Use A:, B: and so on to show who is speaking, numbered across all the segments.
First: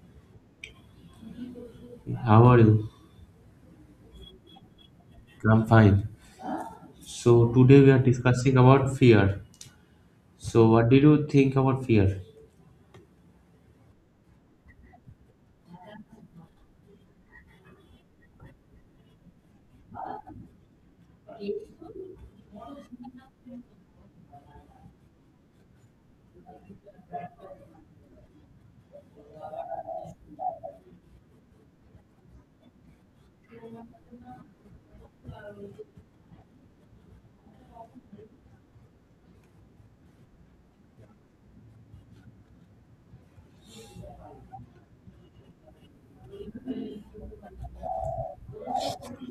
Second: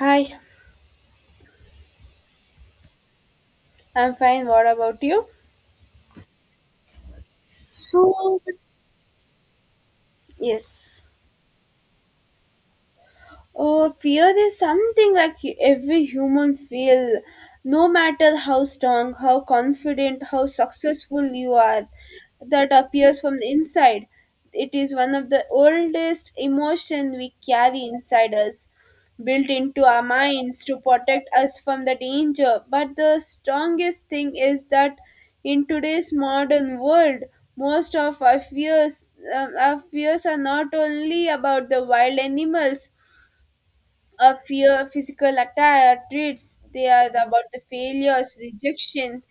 A: Hi,
B: How are you?
A: I'm fine. What about you?
B: I'm fine. So today we are
A: So,
B: discussing about fear. So what did
A: Yes.
B: you think about fear?
A: Oh, fear is something like every human feel, no matter how strong, how confident, how successful you are, that appears from the inside. It is one of the oldest emotion we carry inside us, built into our minds to protect us from the danger. But the strongest thing is that in today's modern world, most of our fears are not only about the wild animals, a fear physical attack, treats. They are about the failures, rejection,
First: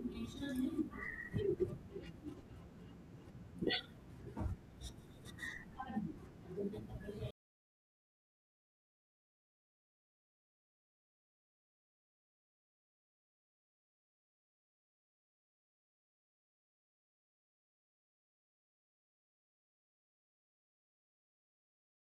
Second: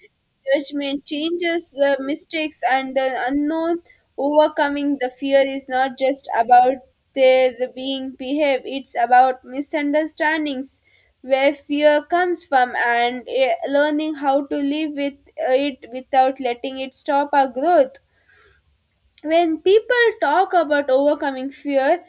A: judgment, changes, mistakes and the unknown. Overcoming the fear is not just about their being behave, it's about misunderstandings where fear comes from, and learning how to live with it without letting it stop our growth. When people talk about overcoming fear,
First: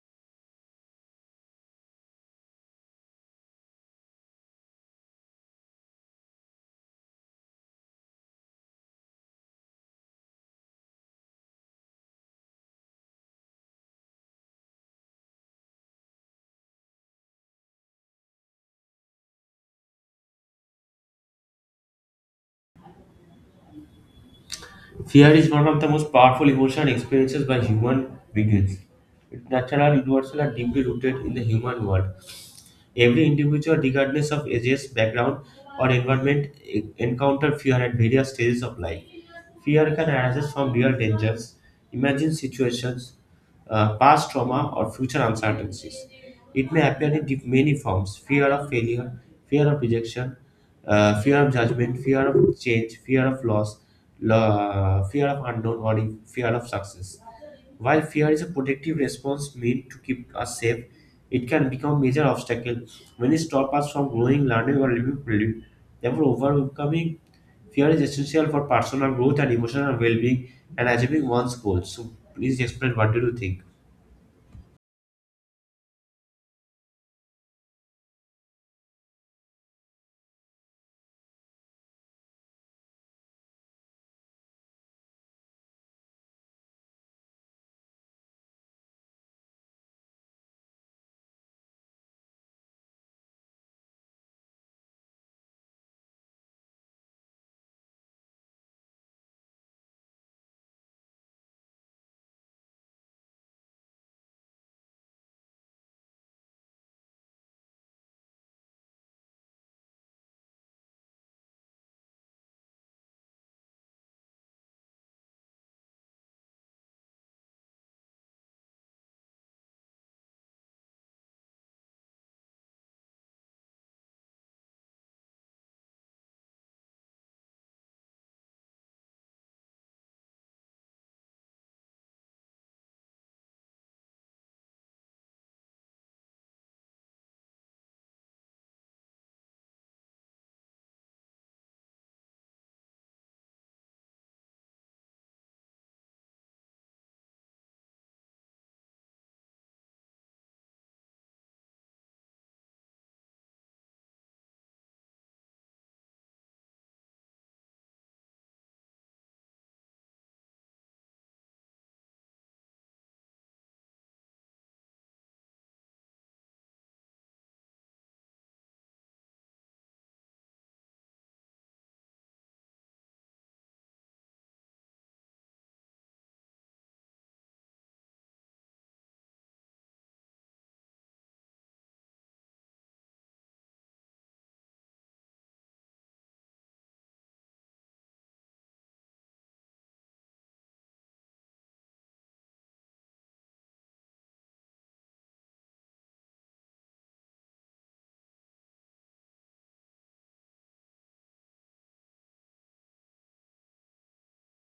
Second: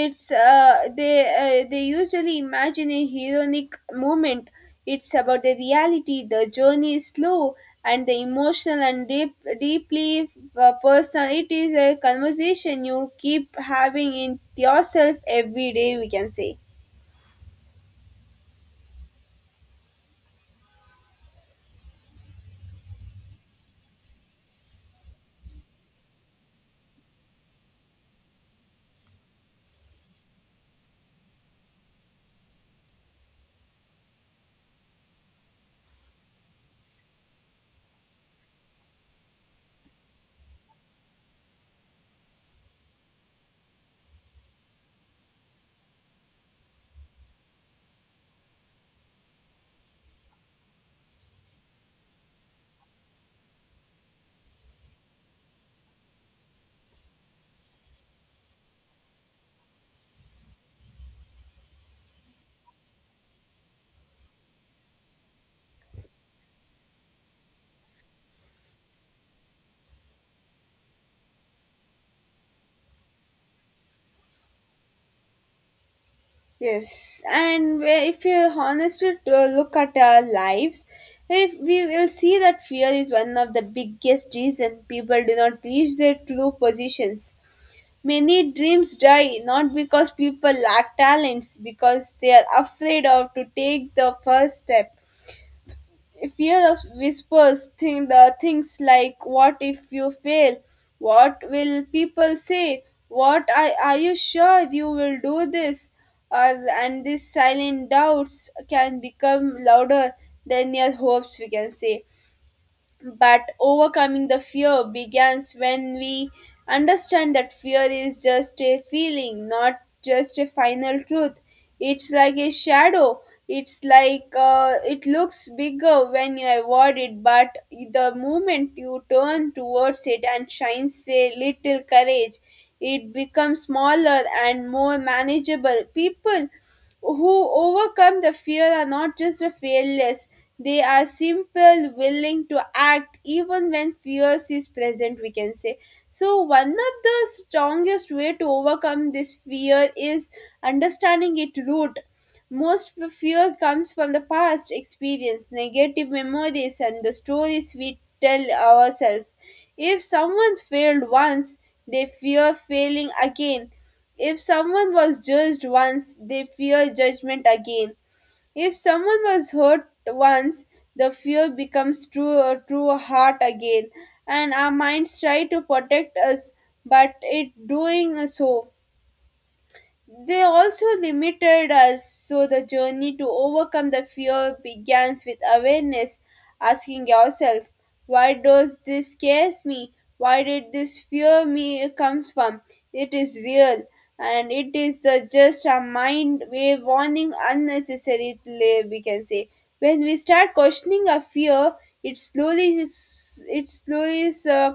A: it's they usually imagine a heroic moment. It's about the reality, the journey is slow and the emotional and deeply personal. It is a conversation you keep having in yourself every day, we can say.
B: Fear is one of the most powerful emotion experiences by human beings. It's natural, universal, and deeply rooted in the human world. Every individual, regardless of ages, background, or environment, encounter fear at various stages of life. Fear can arise from real dangers, imagined situations, past trauma, or future uncertainties. It may appear in many forms: fear of failure, fear of rejection, fear of judgment, fear of change, fear of loss, fear of unknown, or fear of success. While fear is a protective response meant to keep us safe, it can become a major obstacle when it stops us from growing, learning, or living fully. Therefore, overcoming fear is essential for personal growth and emotional well-being and achieving one's goals. So, please explain what do you think?
A: Yes, and if you honestly to look at our lives, if we will see that fear is one of the biggest reason people do not reach their true positions. Many dreams die not because people lack talents, because they are afraid of to take the first step. Fear of whispers think the things like, what if you fail, what will people say, are you sure you will do this, uh, and these silent doubts can become louder than your hopes, we can say. But overcoming the fear begins when we understand that fear is just a feeling, not just a final truth. It's like a shadow. It's like, it looks bigger when you avoid it, but the moment you turn towards it and shines a little courage, it becomes smaller and more manageable. People who overcome the fear are not just a fearless, they are simple willing to act even when fears is present, we can say. So one of the strongest way to overcome this fear is understanding its root. Most fear comes from the past experience, negative memories and the stories we tell ourselves. If someone failed once, they fear failing again. If someone was judged once, they fear judgment again. If someone was hurt once, the fear becomes true or true heart again. And our minds try to protect us, but it doing so. They also limited us. So the journey to overcome the fear begins with awareness, asking yourself, why does this scares me? Why did this fear me comes from? It is real and it is the just a mind way warning unnecessarily, we can say. When we start questioning our fear, it slowly it slowly uh,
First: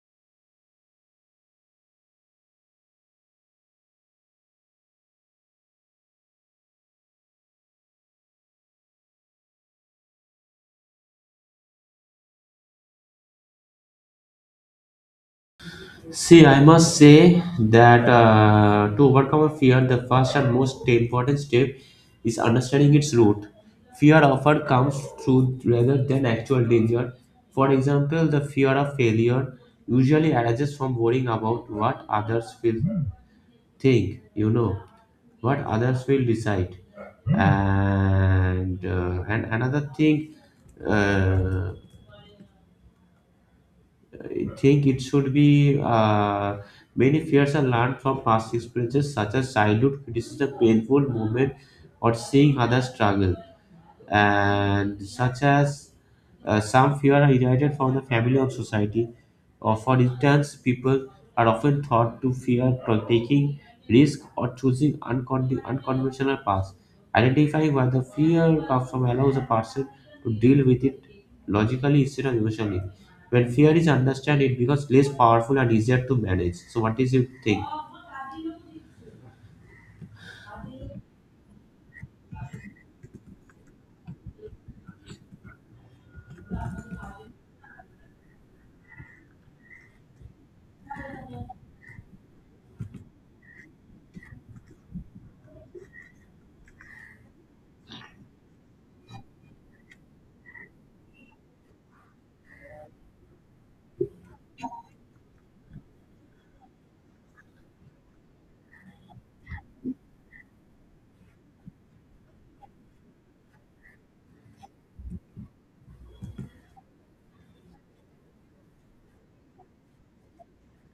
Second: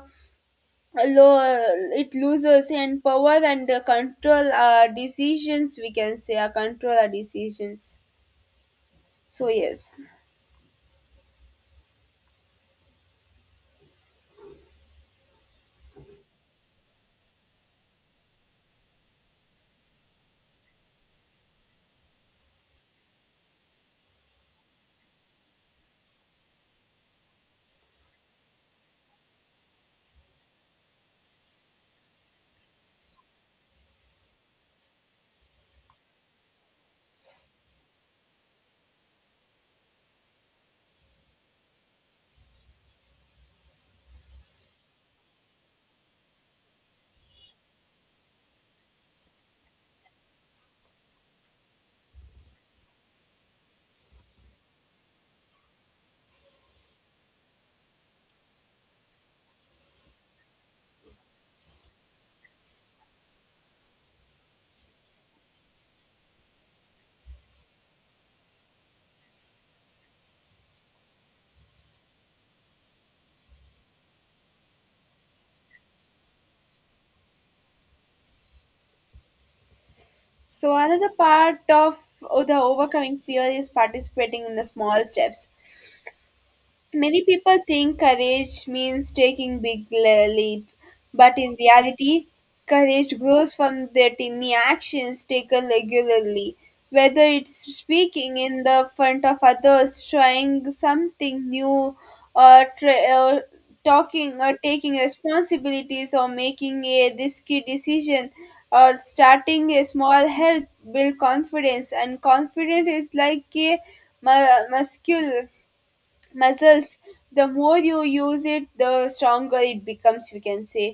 A: it loses and power and control our decisions, we can say, control our decisions. So yes.
B: See, I must say that to overcome a fear, the first and most important step is understanding its root. Fear often comes through rather than actual danger. For example, the fear of failure usually arises from worrying about what others will think, you know, what others will decide. And another thing, uh, think it should be many fears are learned from past experiences such as childhood criticism, painful moment, or seeing others struggle, and such as some fear are inherited from the family or society. Or for instance, people are often taught to fear taking risk or choosing unconventional paths. Identifying where the fear comes from allows a person to deal with it logically instead of emotionally. When fear is understood, it becomes less powerful and easier to manage. So, what is your think?
A: So another part of the overcoming fear is participating in the small steps. Many people think courage means taking big leaps, but in reality, courage grows from the tiny actions taken regularly. Whether it's speaking in the front of others, trying something new, or talking or taking responsibilities, or making a risky decision, or starting a small help build confidence, and confidence is like a mu- muscle muscles The more you use it, the stronger it becomes, we can say.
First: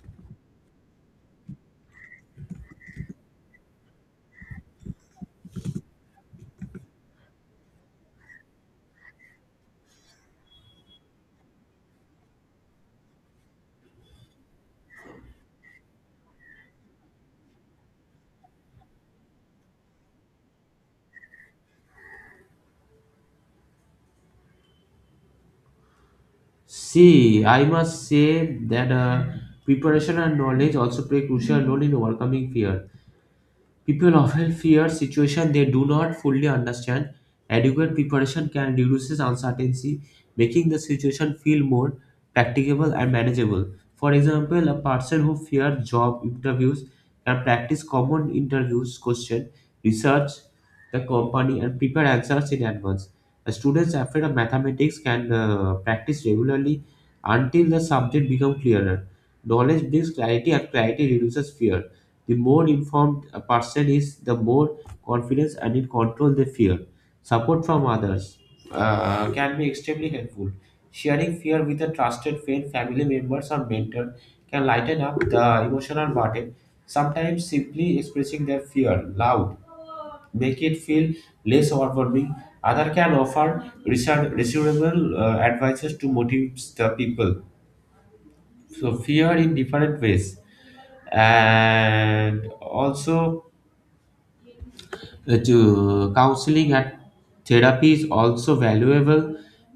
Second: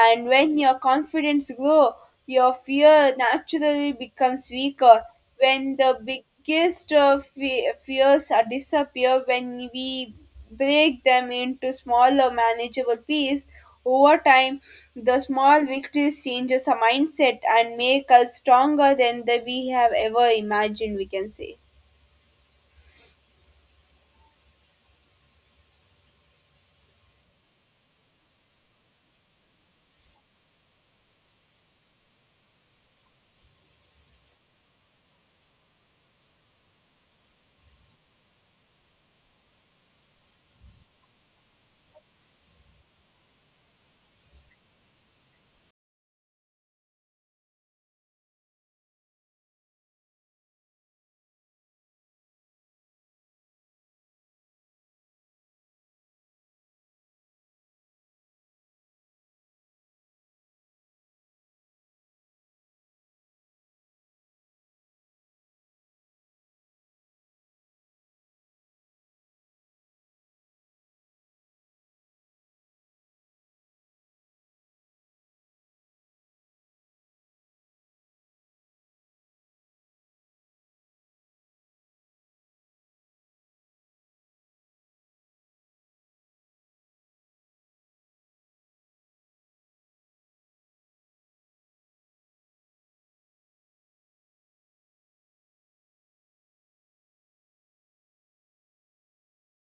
A: And when your confidence grow, your fear naturally becomes weaker. When the biggest fears are disappear, when we break them into smaller manageable pieces over time, the small victories changes our mindset and make us stronger than the, we have ever imagined, we can say.
B: See, I must say that preparation and knowledge also play a crucial role in overcoming fear. People often fear situations they do not fully understand. Adequate preparation can reduce uncertainty, making the situation feel more practicable and manageable. For example, a person who fears job interviews can practice common interviews questions, research the company, and prepare answers in advance. A student afraid of mathematics can practice regularly until the subject becomes clearer. Knowledge brings clarity, and clarity reduces fear. The more informed a person is, the more confidence and in control they feel. Support from others can be extremely helpful. Sharing fear with a trusted friend, family members, or mentor can lighten up the emotional burden. Sometimes simply expressing their fear loud make it feel less overwhelming. Other can offer reassurable advices to motivate the people. So fear in different ways, and also counseling and therapy is also valuable,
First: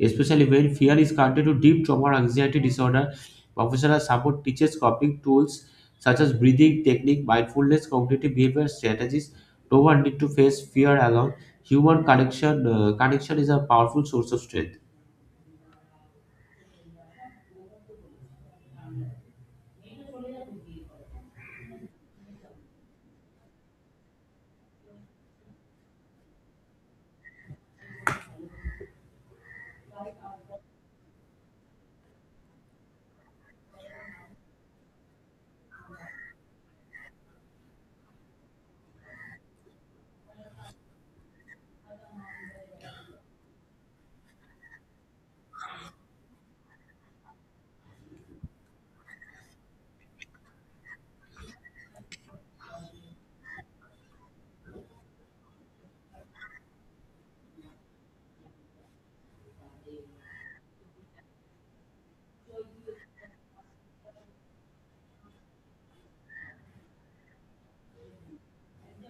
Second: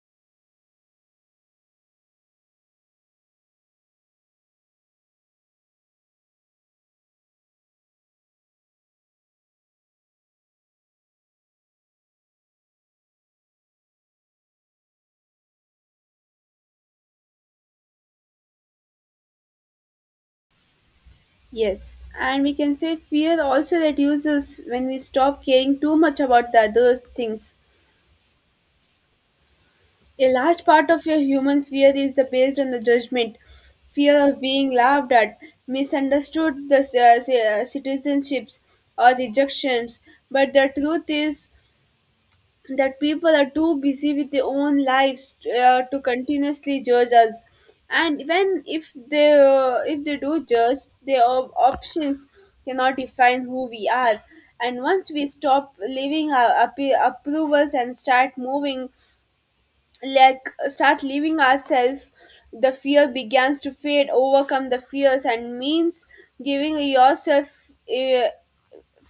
B: especially when fear is connected to deep trauma or anxiety disorder. Professional support teaches coping tools such as breathing technique, mindfulness, cognitive behavior strategies. No one need to face fear alone. Human connection is a powerful source of strength.
A: Yes, and we can say fear also reduces when we stop caring too much about the other things. A large part of your human fear is the based on the judgment, fear of being laughed at, misunderstood, the citizenships or rejections. But the truth is, that people are too busy with their own lives to continuously judge us. And when, if they do judge, their options cannot define who we are. And once we stop leaving our approvals and start moving, like start leaving ourselves, the fear begins to fade. Overcome the fears and means giving yourself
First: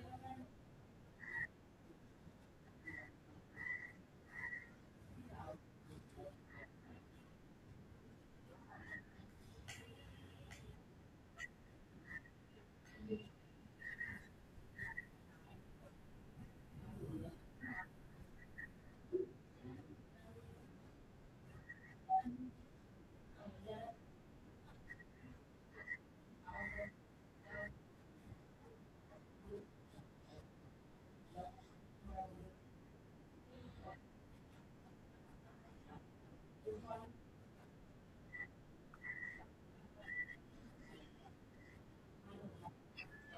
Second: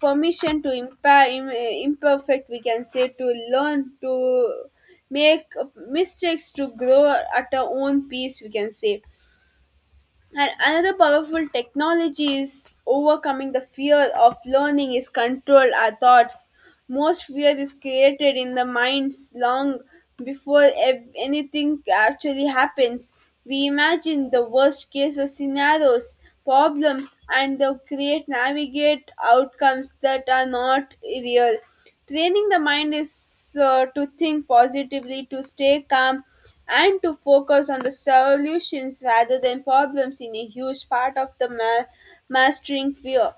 A: permission to imperfect, we can say, to learn to make mistakes, to grow at our own pace, we can say. And another powerful technology is overcoming the fear of learning is control our thoughts. Most fear is created in the minds long before anything actually happens. We imagine the worst case scenarios, problems, and the create navigate outcomes that are not real. Training the mind is to think positively, to stay calm, and to focus on the solutions rather than problems in a huge part of the mastering fear.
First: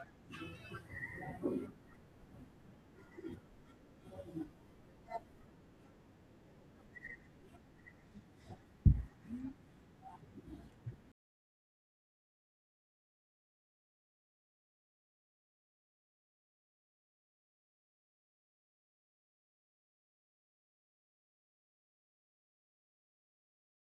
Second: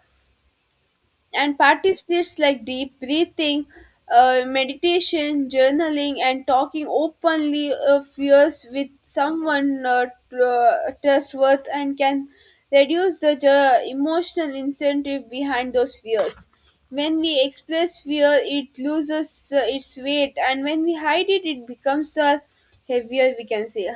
A: And participates like deep breathing, meditation, journaling, and talking openly of fears with someone trustworth, and can reduce the emotional incentive behind those fears. When we express fear, it loses its weight, and when we hide it, it becomes a heavier, we can say.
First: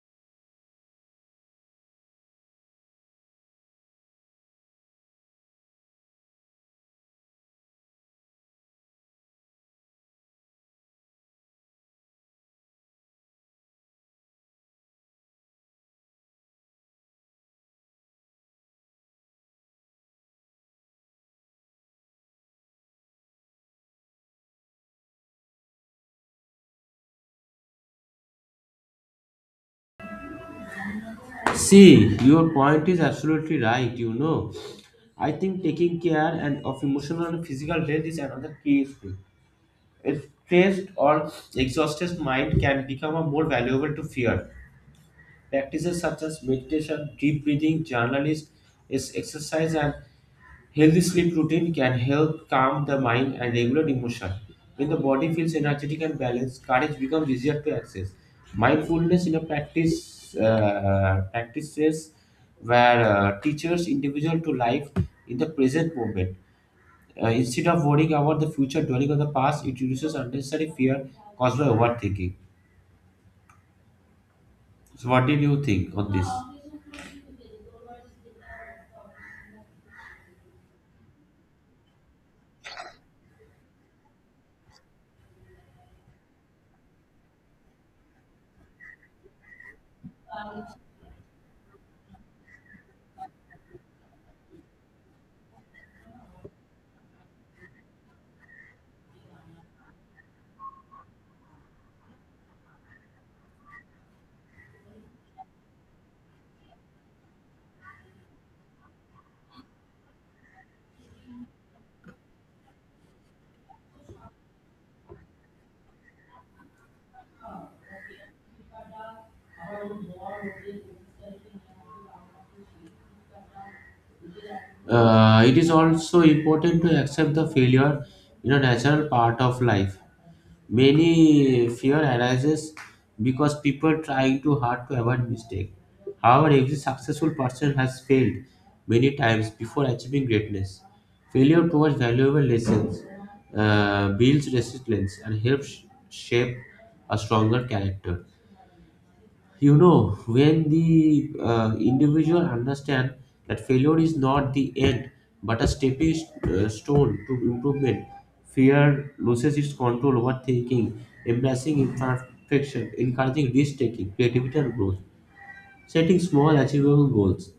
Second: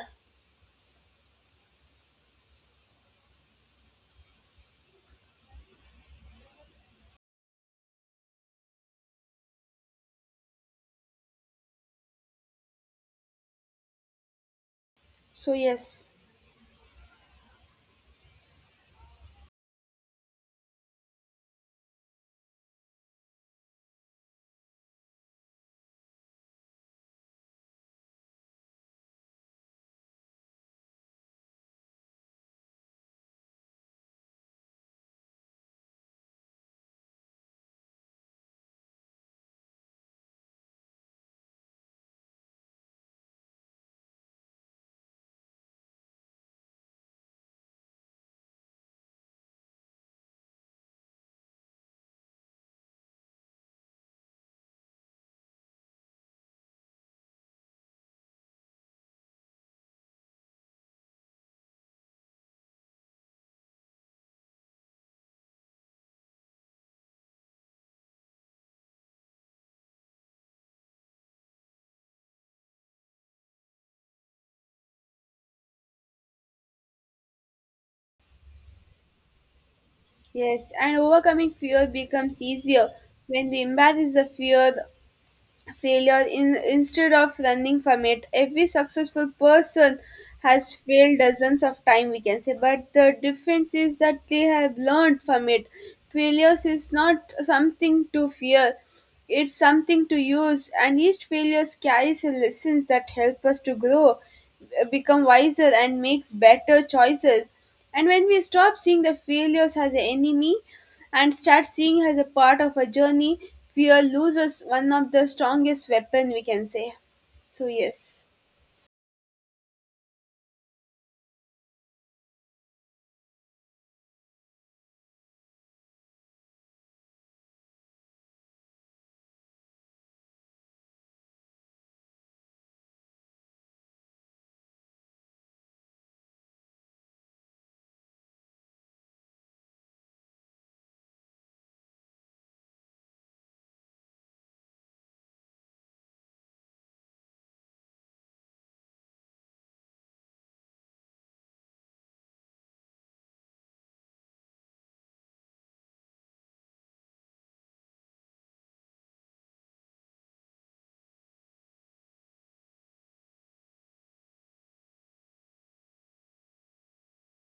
A: So, yes.
B: See, your point is absolutely right. You know, I think taking care and of emotional and physical health is another key issue. A stressed or exhausted mind can become a more valuable to fear. Practices such as meditation, deep breathing, journaling, is exercise, and healthy sleep routine can help calm the mind and regulate emotion. When the body feels energetic and balanced, courage becomes easier to access. Mindfulness in a practices where teachers individual to life in the present moment instead of worrying about the future, dwelling on the past, it reduces unnecessary fear caused by overthinking. So, what did you think on this?
A: Yes, and overcoming fear becomes easier when we embrace the instead of running from it. Every successful person has failed dozens of times, we can say, but the difference is that they have learned from it. Failures is not something to fear, it's something to use. And each failure carries a lessons that help us to grow, become wiser and makes better choices. And when we stop seeing the failures as an enemy and start seeing as a part of a journey, fear loses one of the strongest weapon, we can say. So yes.
B: It is also important to accept the failure in a natural part of life. Many fear arises because people trying too hard to avoid mistake. However, every successful person has failed many times before achieving greatness. Failure towards valuable lessons builds resilience and helps shape a stronger character. You know, when the individual understand that failure is not the end but a stepping stone to improvement, fear loses its control over thinking, embracing imperfection, encouraging risk taking, creativity and growth. Setting small, achievable goals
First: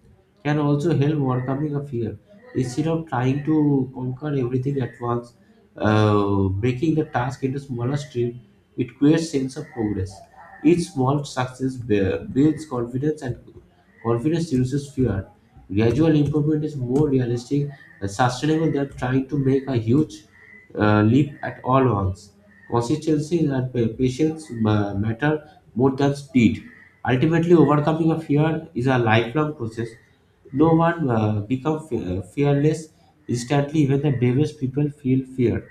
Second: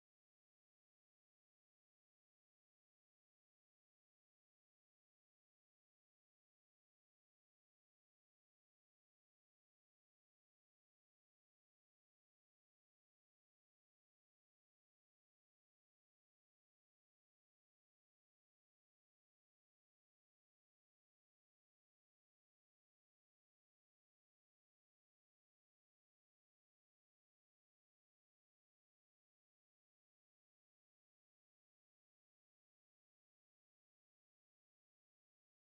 B: can also help overcoming a fear. Instead of trying to conquer everything at once, breaking the task into smaller streams, it creates sense of progress. Each small success builds confidence, and confidence reduces fear. Gradual improvement is more realistic and sustainable than trying to make a huge leap at all once. Consistency and patience matter more than speed. Ultimately, overcoming a fear is a lifelong process. No one becomes fearless instantly. Even the bravest people feel fear,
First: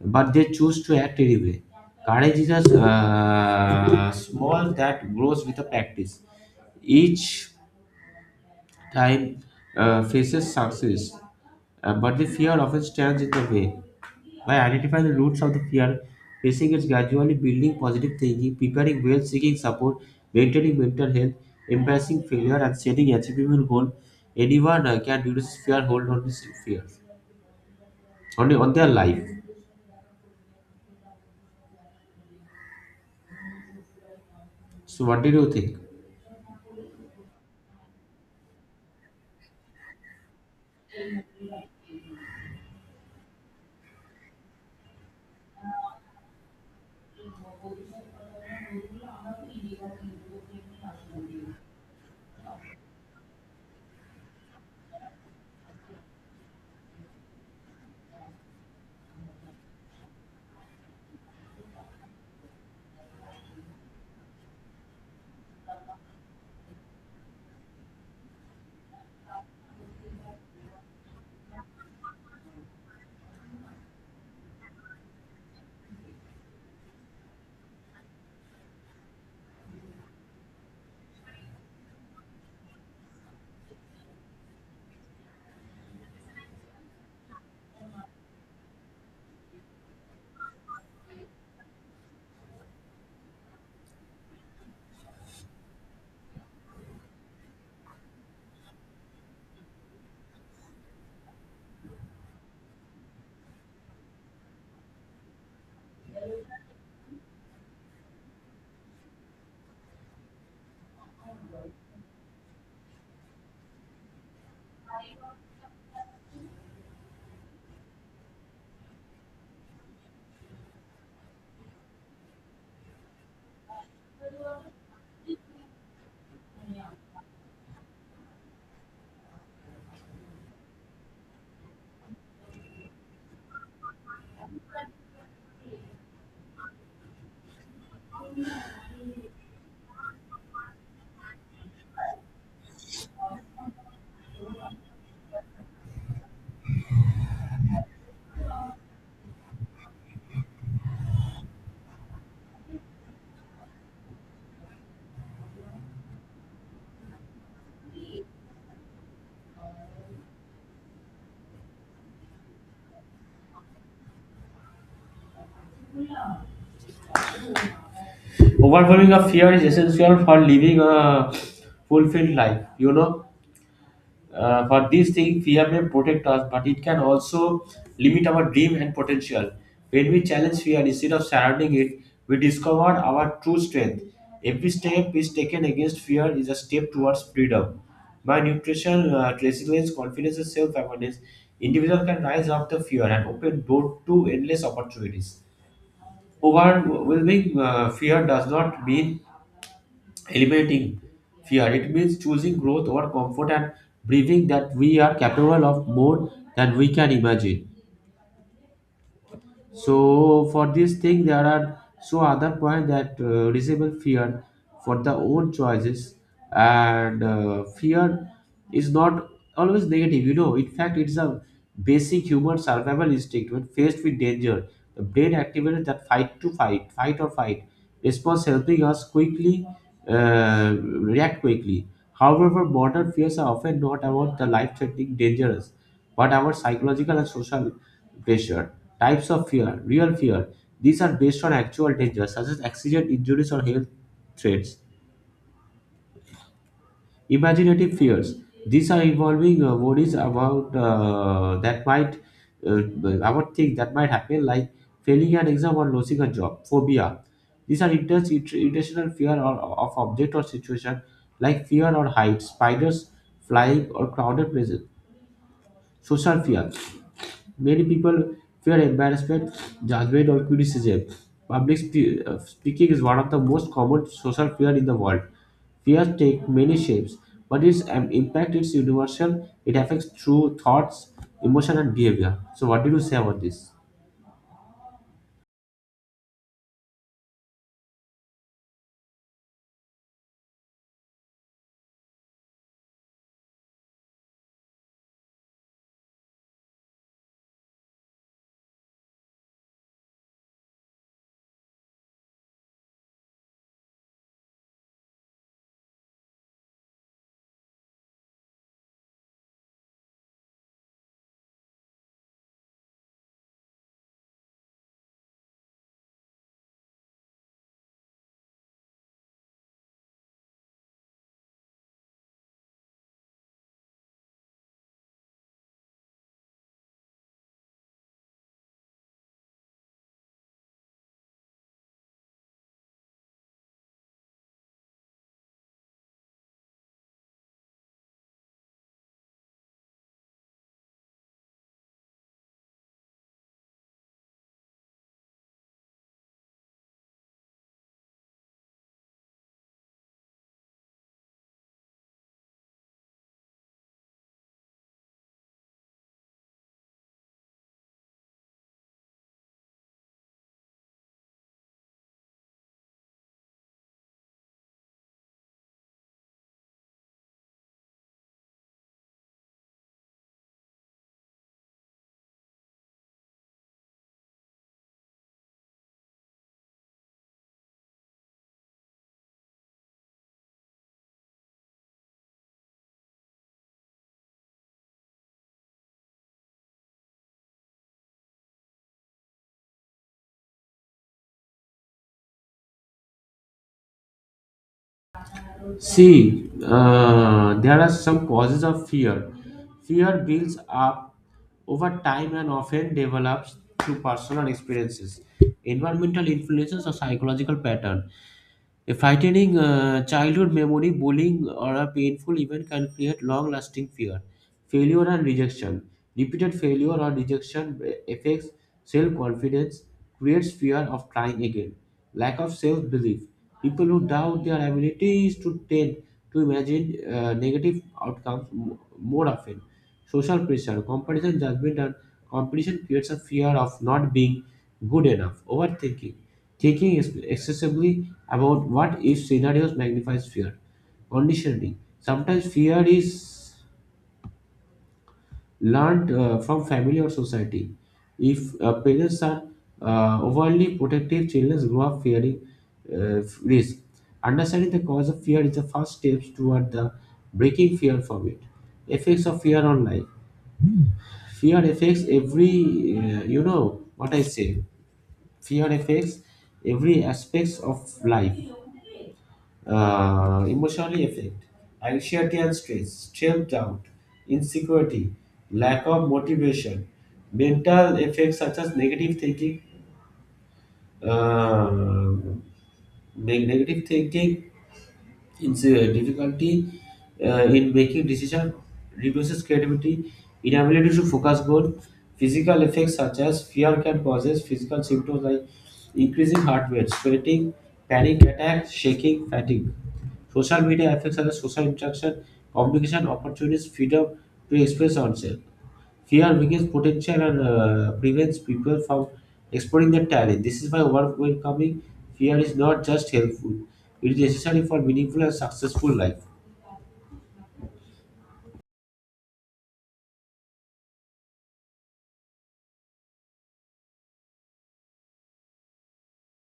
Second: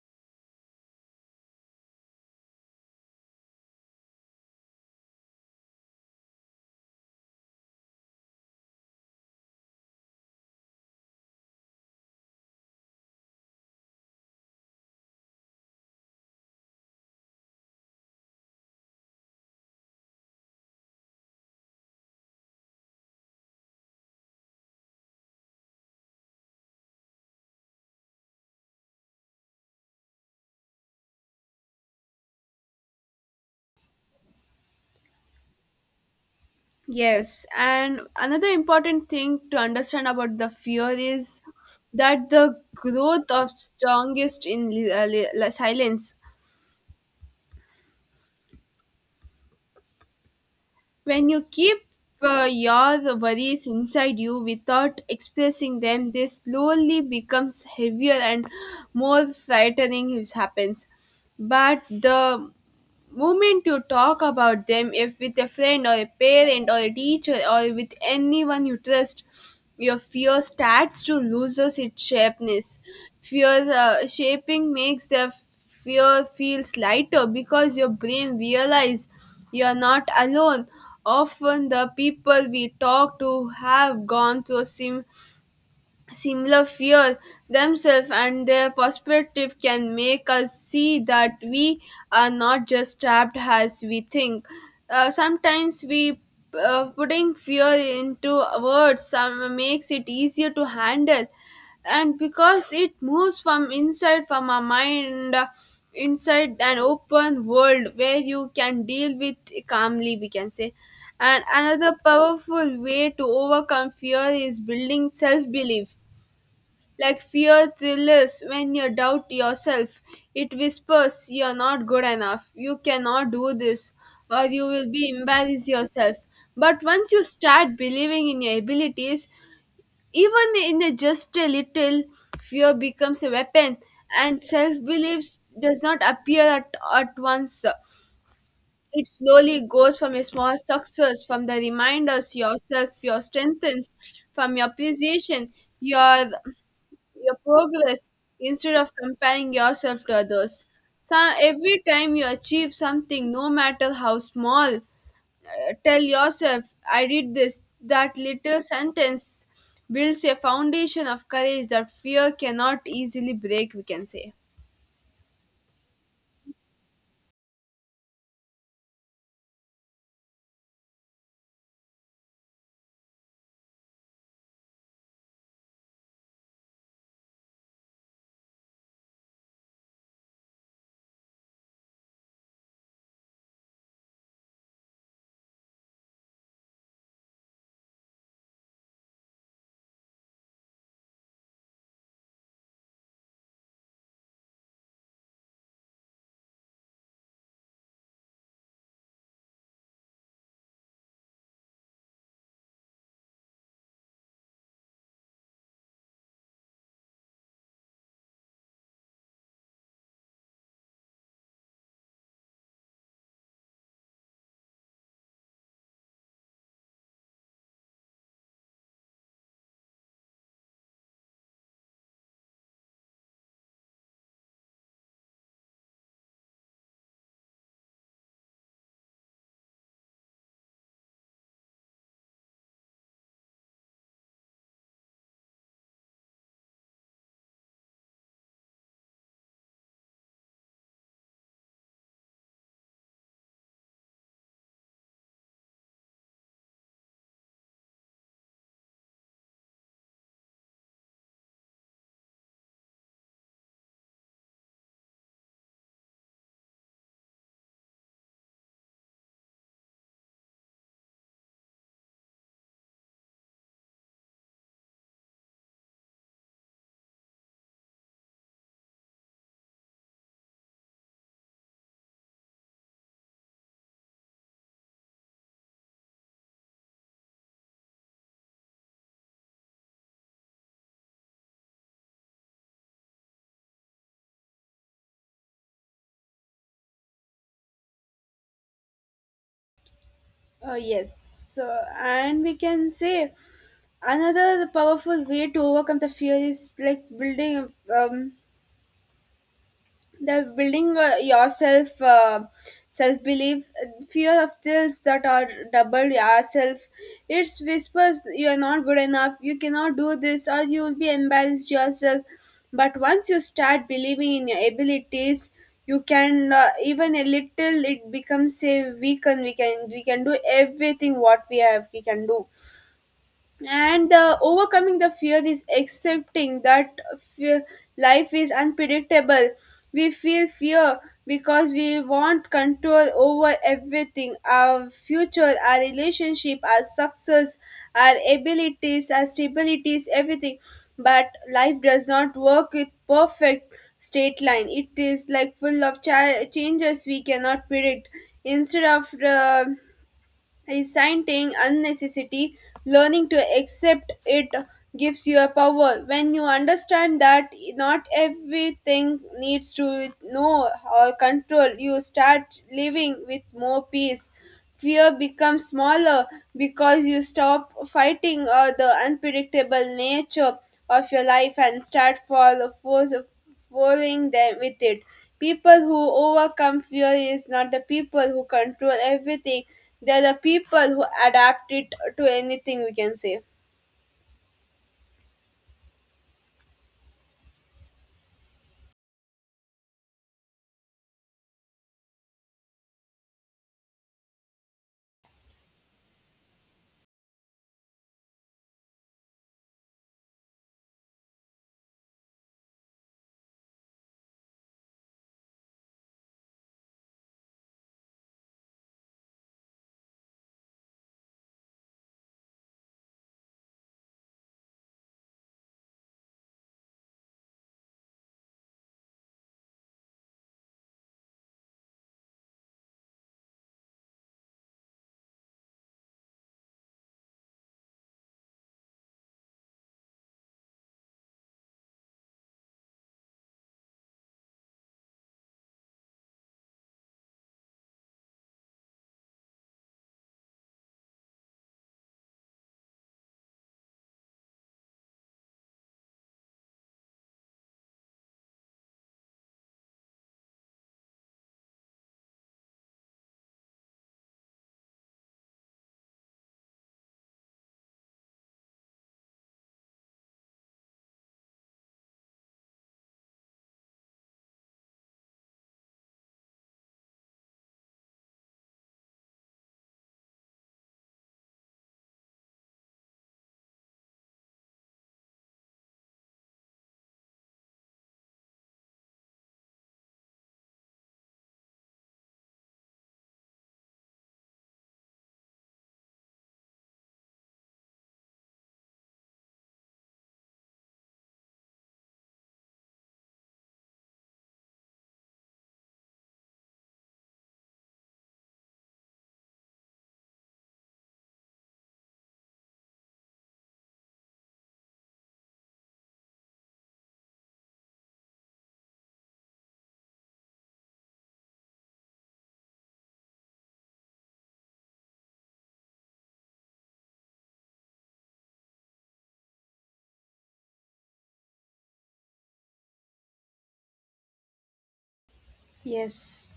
B: but they choose to act anyway. Courage is a small that grows with the practice. Each time faces success, but the fear often stands in the way. By identifying the roots of the fear, facing it gradually, building positive thinking, preparing well, seeking support, maintaining mental health, embracing failure, and setting achievable goal, anyone can reduce fear, hold on this fear on their life. So, what did you think?
A: Yes, and another important thing to understand about the fear is that the growth of strongest in silence. When you keep your worries inside you without expressing them, they slowly becomes heavier and more frightening. It happens, but the moment you talk about them if with a friend or a parent or a teacher or with anyone you trust, your fear starts to lose its sharpness. Fear shaping makes the fear feels lighter because your brain realizes you are not alone. Often the people we talk to have gone through similar fear themselves, and their perspective can make us see that we are not just trapped as we think. Sometimes we, putting fear into words some makes it easier to handle, and because it moves from inside from our mind inside an open world where you can deal with calmly, we can say. And another powerful way to overcome fear is building self belief, like fear thrills when you doubt yourself. It whispers, you're not good enough, you cannot do this, or you will be embarrassed yourself. But once you start believing in your abilities, even in a just a little, fear becomes a weapon. And self belief does not appear at once. It slowly goes from a small success, from the reminders yourself, your strengthens, from your appreciation, your your progress instead of comparing yourself to others. So every time you achieve something, no matter how small, tell yourself, I did this. That little sentence builds a foundation of courage that fear cannot easily break, we can say.
B: Overcoming a fear is essential for living a fulfilled life. You know, for these things fear may protect us, but it can also limit our dream and potential. When we challenge fear instead of surrounding it, we discover our true strength. Every step is taken against fear is a step towards freedom. By nutrition, resilience, confidence and self-awareness, individual can rise up the fear and open door to endless opportunities. Overwhelming fear does not mean eliminating fear. It means choosing growth over comfort and believing that we are capable of more than we can imagine. So for this thing there are so other point that disable fear for the own choices. And fear is not always negative, you know. In fact it's a basic human survival instinct. When faced with danger, the brain activates that fight or fight response, helping us quickly react quickly. However, modern fears are often not about the life threatening dangerous, but about psychological and social pressure. Types of fear: real fear. These are based on actual dangers such as accident, injuries, or health threats. Imaginative fears. These are involving worries about that might uh, about things that might happen, like failing an exam or losing a job. Phobia. These are intense intentional fear or, of object or situation, like fear or heights, spiders, flying, or crowded places. Social fear. Many people fear embarrassment, judgment, or criticism. Public speaking is one of the most common social fear in the world. Fears take many shapes, but its impact is universal. It affects through thoughts, emotion, and behavior. So, what did you say about this?
A: Yes. So, and we can say another powerful way to overcome the fear is like building um, the building yourself, self belief. Fear of thrills that are double yourself, it's whispers, you are not good enough, you cannot do this, or you will be embarrassed yourself. But once you start believing in your abilities, you can, even a little, it becomes a weaken. We can do everything what we have we can do. And overcoming the fear is accepting that fear, life is unpredictable. We feel fear because we want control over everything, our future, our relationship, our success, our abilities, our stabilities, everything. But life does not work with perfect straight line, it is like full of changes we cannot predict. Instead of resenting unnecessity, learning to accept it gives you a power. When you understand that not everything needs to know or control, you start living with more peace. Fear becomes smaller because you stop fighting the unpredictable nature of your life and start following them with it. People who overcome fear is not the people who control everything. They are the people who adapt it to anything, we can say.
B: See, there are some causes of fear. Fear builds up over time and often develops through personal experiences, environmental influences, or psychological pattern. A frightening childhood memory, bullying, or a painful event can create long lasting fear, failure, and rejection. Repeated failure or rejection affects self confidence, creates fear of trying again, lack of self belief. People who doubt their abilities to tend to imagine negative outcomes more often. Social pressure, comparison, judgment, and competition creates a fear of not being good enough, overthinking. Thinking is excessively about what if scenarios magnifies fear. Conditioning. Sometimes fear is learned from family or society. If parents are overly protective, children grow up fearing risk. Understanding the cause of fear is the first step toward the breaking fear from it. Effects of fear on life. Fear affects every, you know what I say. Fear affects every aspects of life, emotionally affect anxiety and stress, self-doubt, insecurity, lack of motivation, mental effects such as negative thinking, uh, negative thinking, it's a difficulty in making decision, reduces creativity, inability to focus goal, physical effects such as fear can causes physical symptoms like increasing heart rate, sweating, panic attack, shaking, fatigue. Social media affects other social interaction, communication opportunities, freedom to express oneself. Fear weakens potential and prevents people from exploring their talent. This is why overcoming fear is not just helpful, it is necessary for meaningful and successful life.
A: Yes.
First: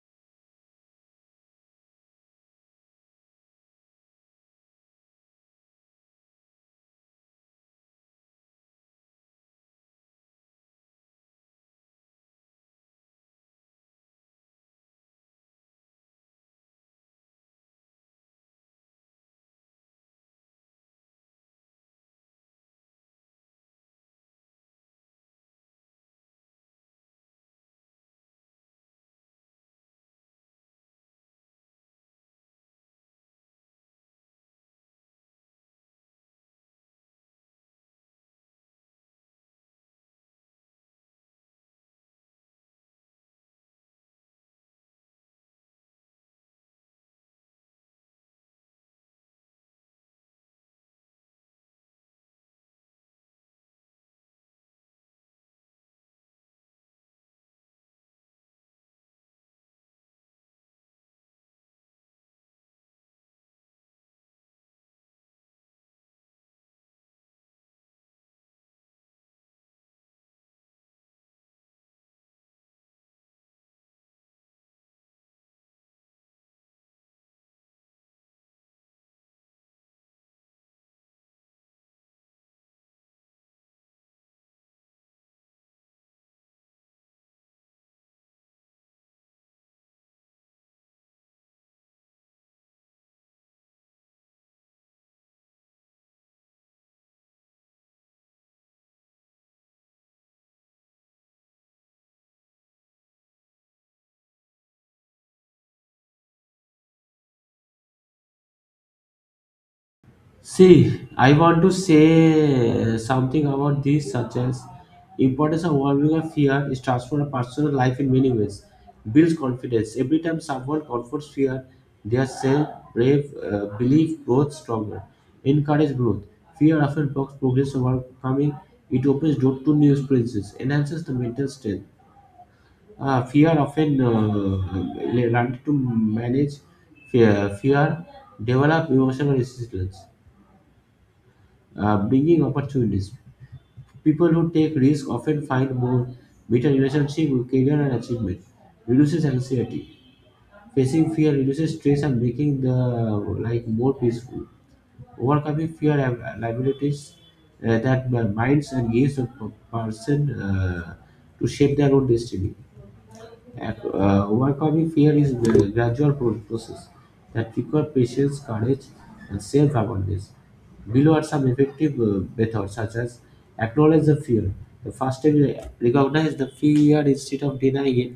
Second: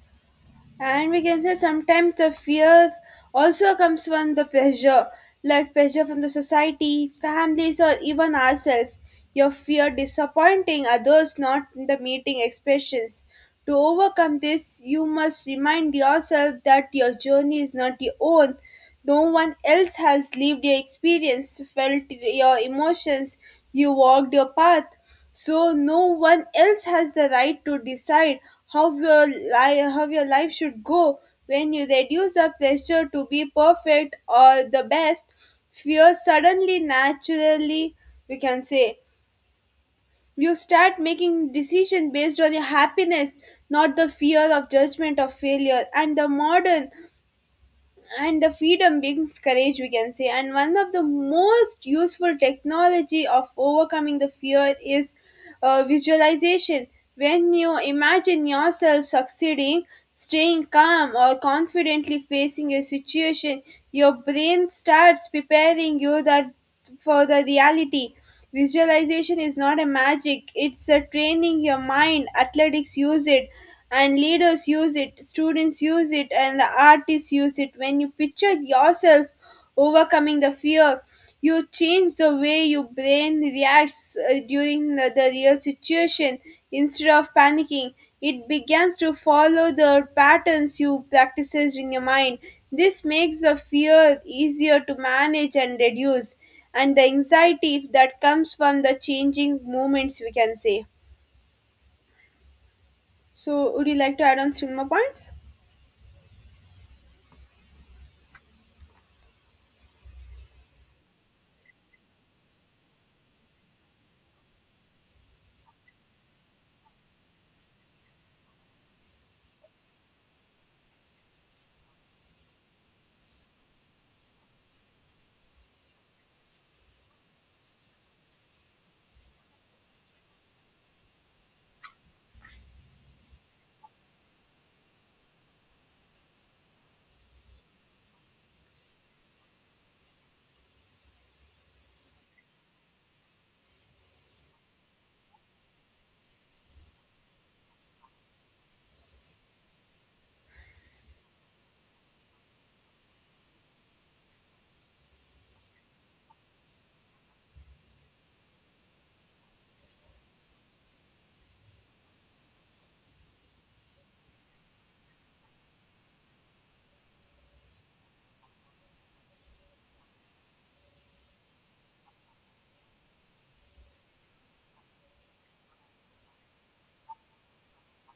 A: And we can say sometimes the fear also comes from the pressure, like pressure from the society, families, or even ourselves. Your fear disappointing others, not in the meeting expressions. To overcome this, you must remind yourself that your journey is not your own. No one else has lived your experience, felt your emotions, you walked your path, so no one else has the right to decide how your life should go. When you reduce the pressure to be perfect or the best, fear suddenly naturally, we can say, you start making decisions based on your happiness, not the fear of judgment of failure. And the freedom brings courage, we can say, and one of the most useful technology of overcoming the fear is visualization. When you imagine yourself succeeding, staying calm or confidently facing a situation, your brain starts preparing you that for the reality. Visualization is not a magic, it's a training your mind. Athletics use it, and leaders use it, students use it, and the artists use it. When you picture yourself overcoming the fear, you change the way your brain reacts during the real situation. Instead of panicking, it begins to follow the patterns you practices in your mind. This makes the fear easier to manage and reduce, and the anxiety that comes from the changing moments, we can say. So would you like to add on three more points?
B: See, I want to say something about this, such as importance of overcoming a fear is transformed a personal life in many ways. Builds confidence. Every time someone confronts fear, their self brave belief grows stronger. Encourage growth. Fear often blocks progress of overcoming. It opens door to new experiences. Enhances the mental strength. Fear often learned to manage fear. Fear develop emotional resistance, bringing opportunities. People who take risk often find more better relationship with career and achievement. Reduces anxiety. Facing fear reduces stress and making the life more peaceful. Overcoming fear and liabilities that minds and gives a person to shape their own destiny. Overcoming fear is a gradual process that requires patience, courage, and self awareness. Below are some effective methods such as acknowledge the fear. The first step is recognize the fear instead of denying it,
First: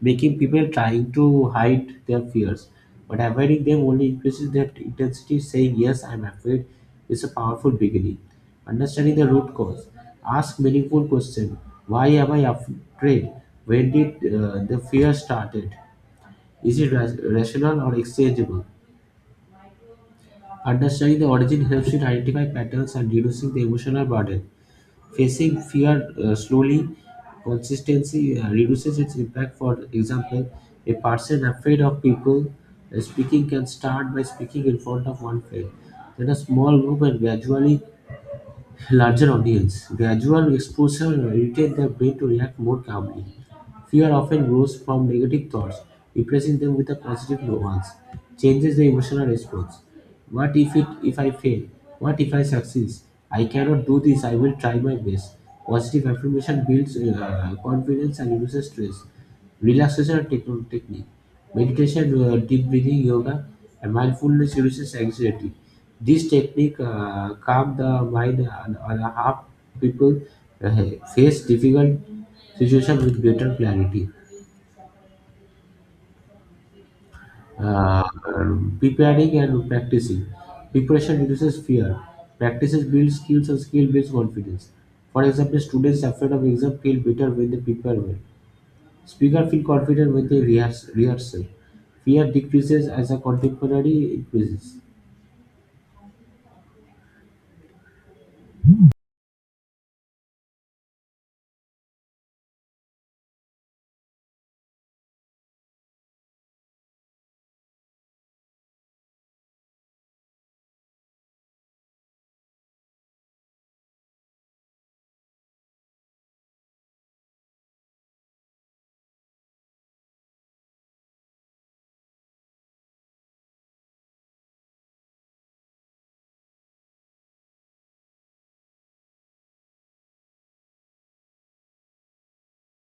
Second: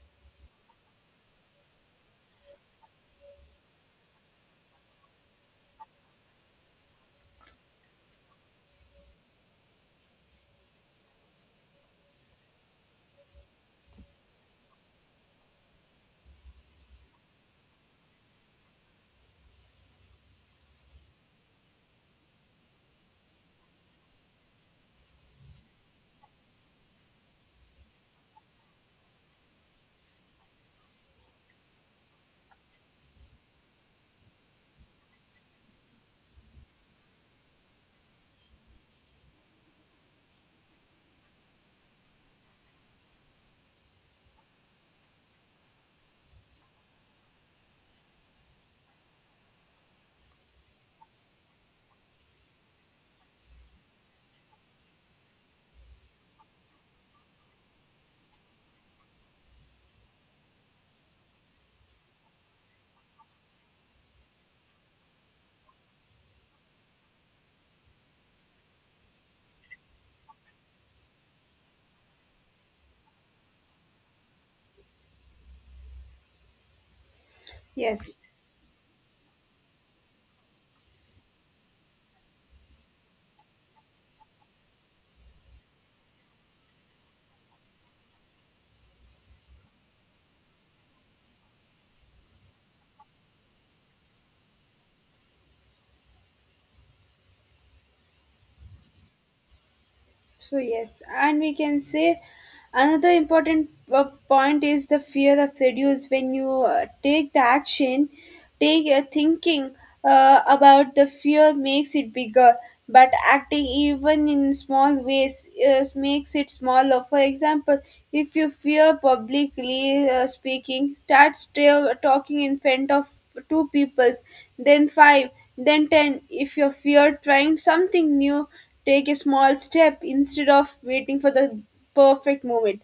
B: making people trying to hide their fears. But avoiding them only increases their intensity. Saying, "Yes, I'm afraid," is a powerful beginning. Understanding the root cause. Ask meaningful question. Why am I afraid? When did the fear started? Is it rational or exchangeable? Understanding the origin helps you to identify patterns and reducing the emotional burden. Facing fear slowly, consistency reduces its impact. For example, a person afraid of people speaking can start by speaking in front of one friend, then a small group, and gradually larger audience. Gradual exposure irritates the brain to react more calmly. Fear often grows from negative thoughts, replacing them with the positive ones, changes the emotional response. What if it if I fail? What if I succeed? I cannot do this. I will try my best. Positive affirmation builds confidence and reduces stress. Relaxation technique. Meditation, deep breathing, yoga, and mindfulness reduces anxiety. This technique calm the mind and help people uh, face difficult situation with greater clarity. Uh,
A: Yes.
B: preparing and practicing. Preparation reduces fear. Practices build skills and skill builds confidence. For example, students afraid of exam feel better when they prepare well. Speaker feel confident when they rehearse. Rehearsal. Fear decreases as a contemporary increases.
A: So yes, and we can say another important point is the fear of reduce when you take the action, take thinking about the fear makes it bigger, but acting even in small ways makes it smaller. For example, if you fear publicly speaking, start still talking in front of two peoples, then five, then ten. If you fear trying something new, take a small step instead of waiting for the perfect moment.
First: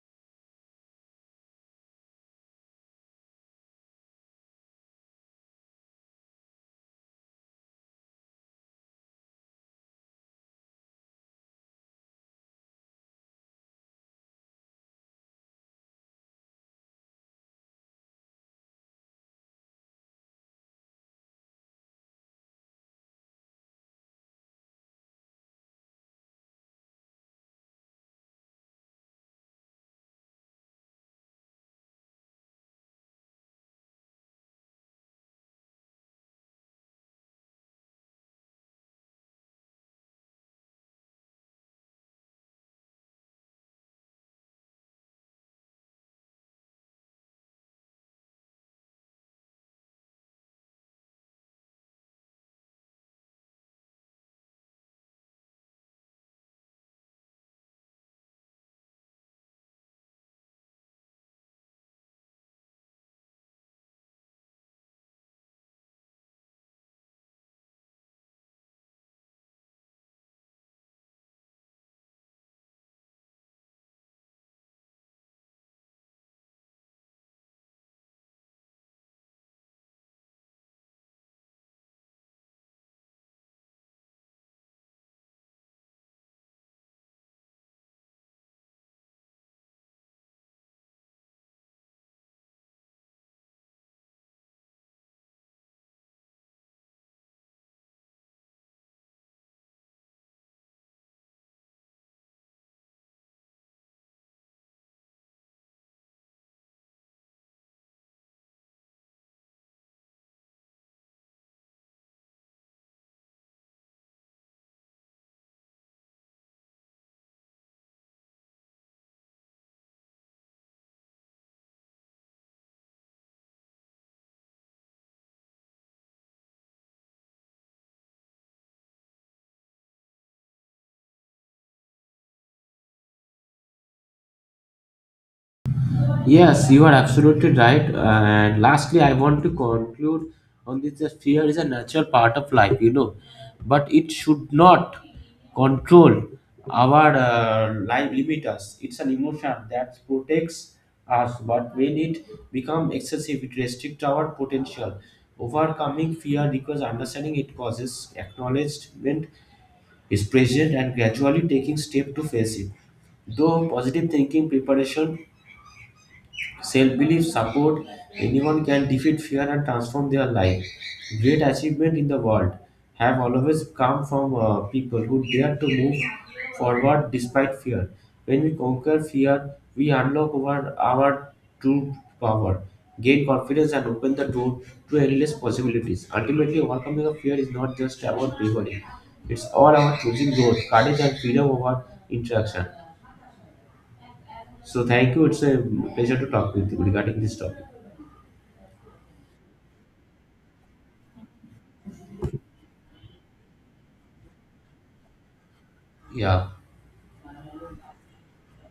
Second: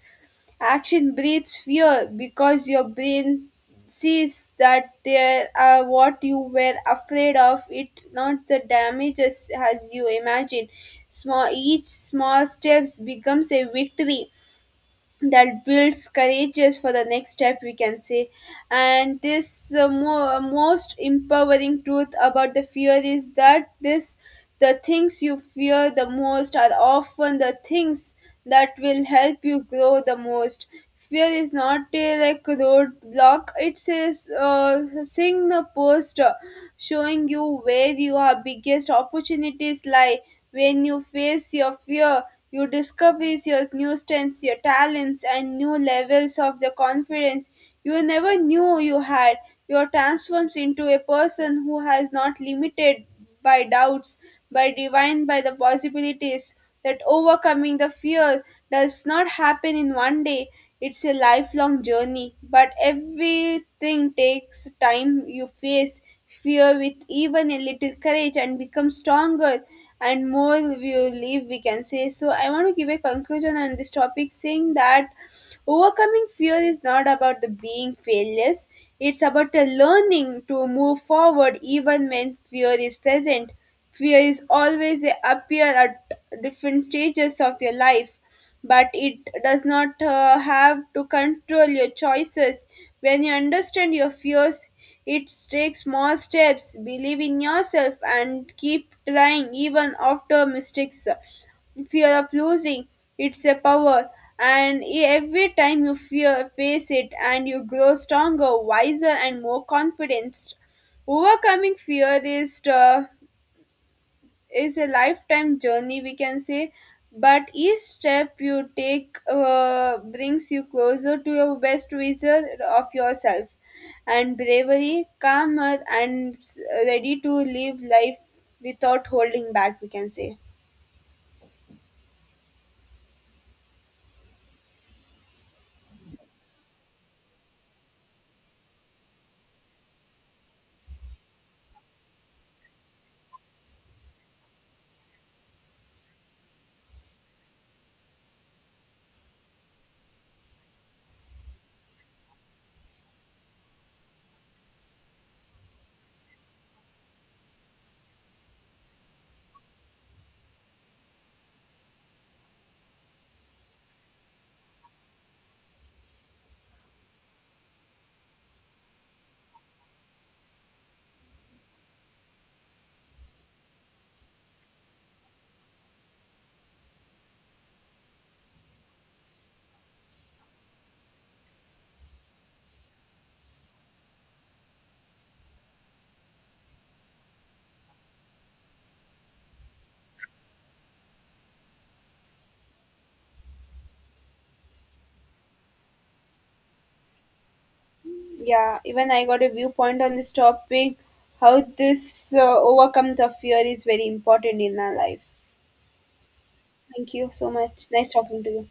A: Action breeds fear because your brain sees that there are what you were afraid of it, not the damages as you imagine. Small Each small steps becomes a victory that builds courageous for the next step, we can say. And this most empowering truth about the fear is that this the things you fear the most are often the things that will help you grow the most. Fear is not a like roadblock, it's a signal post, showing you where your biggest opportunities lie. When you face your fear, you discover your new strengths, your talents, and new levels of the confidence you never knew you had. You are transformed into a person who has not limited by doubts, by divine, by the possibilities, that overcoming the fear does not happen in one day. It's a lifelong journey, but everything takes time. You face fear with even a little courage and become stronger and more we live, we can say. So I want to give a conclusion on this topic saying that overcoming fear is not about the being fearless, it's about the learning to move forward even when fear is present. Fear is always a appear at different stages of your life, but it does not have to control your choices. When you understand your fears, it takes small steps, believe in yourself, and keep trying even after mistakes. Fear of losing, it's a power, and every time you fear, face it, and you grow stronger, wiser, and more confident. Overcoming fear is. Is a lifetime journey, we can say, but each step you take brings you closer to your best vision of yourself and bravery calmer and ready to live life without holding back, we can say.
B: Yes, you are absolutely right. And lastly, I want to conclude on this that fear is a natural part of life, you know, but it should not control our life, limit us. It's an emotion that protects us, but when it becomes excessive, it restricts our potential. Overcoming fear requires understanding it causes, acknowledgement is present, and gradually taking step to face it. Though positive thinking, preparation, self-belief, support, anyone can defeat fear and transform their life. Great achievement in the world have always come from people who dare to move forward despite fear. When we conquer fear, we unlock our true power, gain confidence and open the door to endless possibilities. Ultimately, overcoming a fear is not just about bravery. It's all about choosing growth, courage and freedom over interaction. So thank you. It's a pleasure to talk with you regarding this topic.
A: Yeah, even I got a viewpoint on this topic, how this overcome the fear is very important in our life.
B: Yeah.
A: Thank you so much, nice talking to you.